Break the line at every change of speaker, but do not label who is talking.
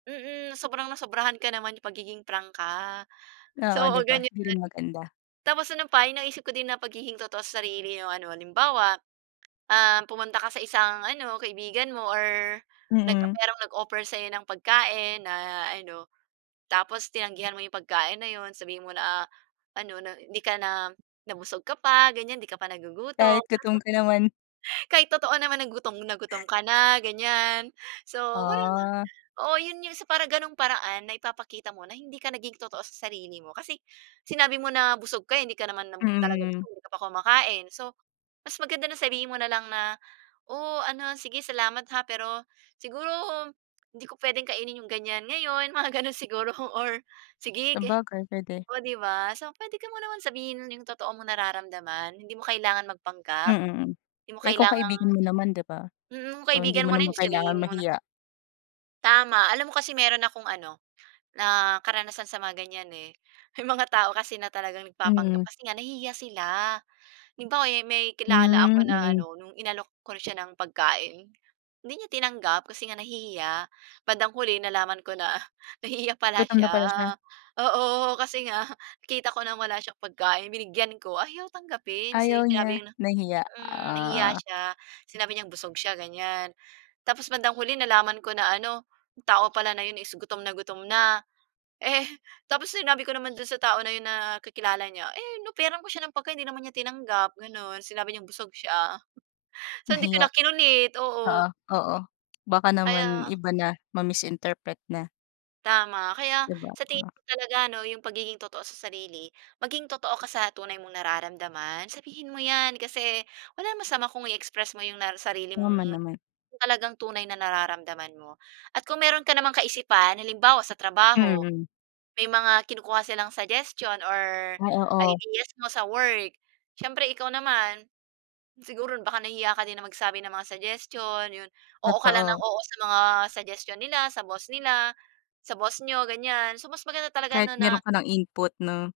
Mm. Sobrang nasobrahan ka naman yung pagiging prangka.
Oo,
So,
di
oo,
ba.
ganyan.
Hindi maganda.
Tapos ano pa yung naisip ko din na pagiging totoo sa sarili yung ano, halimbawa, um, pumunta ka sa isang ano kaibigan mo or nag
Mm.
merong nag-offer sa'yo ng pagkain na ano, tapos tinanggihan mo yung pagkain na yun. Sabihin mo na ah, ano na hindi ka na na busog ka pa, ganyan. Hindi ka pa nagugutom.
Kahit gutom ka naman.
Kahit totoo naman na gutom na gutom ka na, ganyan. So parang,
Ah.
oo. Yun yung sa para ganung paraan na ipapakita mo na hindi ka naging totoo sa sarili mo kasi sinabi mo na busog ka, hindi ka naman
Mm,
talaga
mm.
busog, hindi ka pa kumakain. So, mas maganda na sabihin mo na lang na, o ano sige salamat ha, pero siguro hindi ko pwedeng kainin yung ganyan ngayon, mga gano'n siguro or sige, ga
Sabagay, pwede.
o di ba. So pwede ka mo naman sabihin yung totoo mong nararamdaman. Hindi mo kailangan magpanggap,
Mm, hmm.
di mo
Eh, kung
kailangang
kaibigan mo naman, di ba?
Mm, kung
Oh, hindi mo
kaibigan mo na
naman
yun, di
kailangang
sabihin mo na.
mahiya.
Tama. Alam mo kasi meron akong ano, na karanasan sa mga ganyan, eh. May mga tao kasi na talagang nagpapanggap
Mm.
kasi nga nahihiya sila. Halimbawa, yung may kilala ako
Hmm,
na
mm.
ano, no'ng inalok ko siya ng pagkain, hindi niya tinanggap kasi nga nahihiya. Bandang huli nalaman ko na nahihiya pala
Gutom na
siya,
pala siya.
oo. Kasi nga kita ko nang wala siyang pagkain, binigyan ko. Ayaw tanggapin
Ayaw
si
niya.
sinabi na,
Nahiya,
hmm, nahiya
ah.
siya. Sinabi niyang busog siya, ganyan. Tapos bandang huli nalaman ko na ano, yung tao pala na yun is gutom na gutom na. Eh tapos sinabi ko naman dun sa tao na yun na kakilala niya eh, "In-offeran ko siya ng pagkain, hindi naman niya tinanggap, gano'n. Sinabi niyang busog siya." So, hindi ko
Nahiya.
na kinulit,
Oo,
oo.
oo. Baka naman
Kaya
iba na, ma-misinterpret niya.
Tama. Kaya
Di ba
sa tingin
nga?
ko talaga ano yung pagiging totoo sa sarili, maging totoo ka sa tunay mong nararamdaman. Sabihin mo yan kasi walang masama kung i-express mo na yung sarili
Tama
mong
naman.
talagang tunay na nararamdaman mo. At kung meron ka namang kaisipan, halimbawa, sa trabaho
Mhm.
may mga kinukuha silang suggestion or
Ah, oo.
ideas mo sa work, siyempre ikaw naman, siguro baka nahihiya ka din ng magsabi ng mga suggestion, yun. Oo ka lang ng
Totoo.
oo sa mga suggestion nila, sa boss nila, sa boss niyo, ganyan. So, mas maganda talaga
Kahit
ano
meron
na
ka ng input, 'no?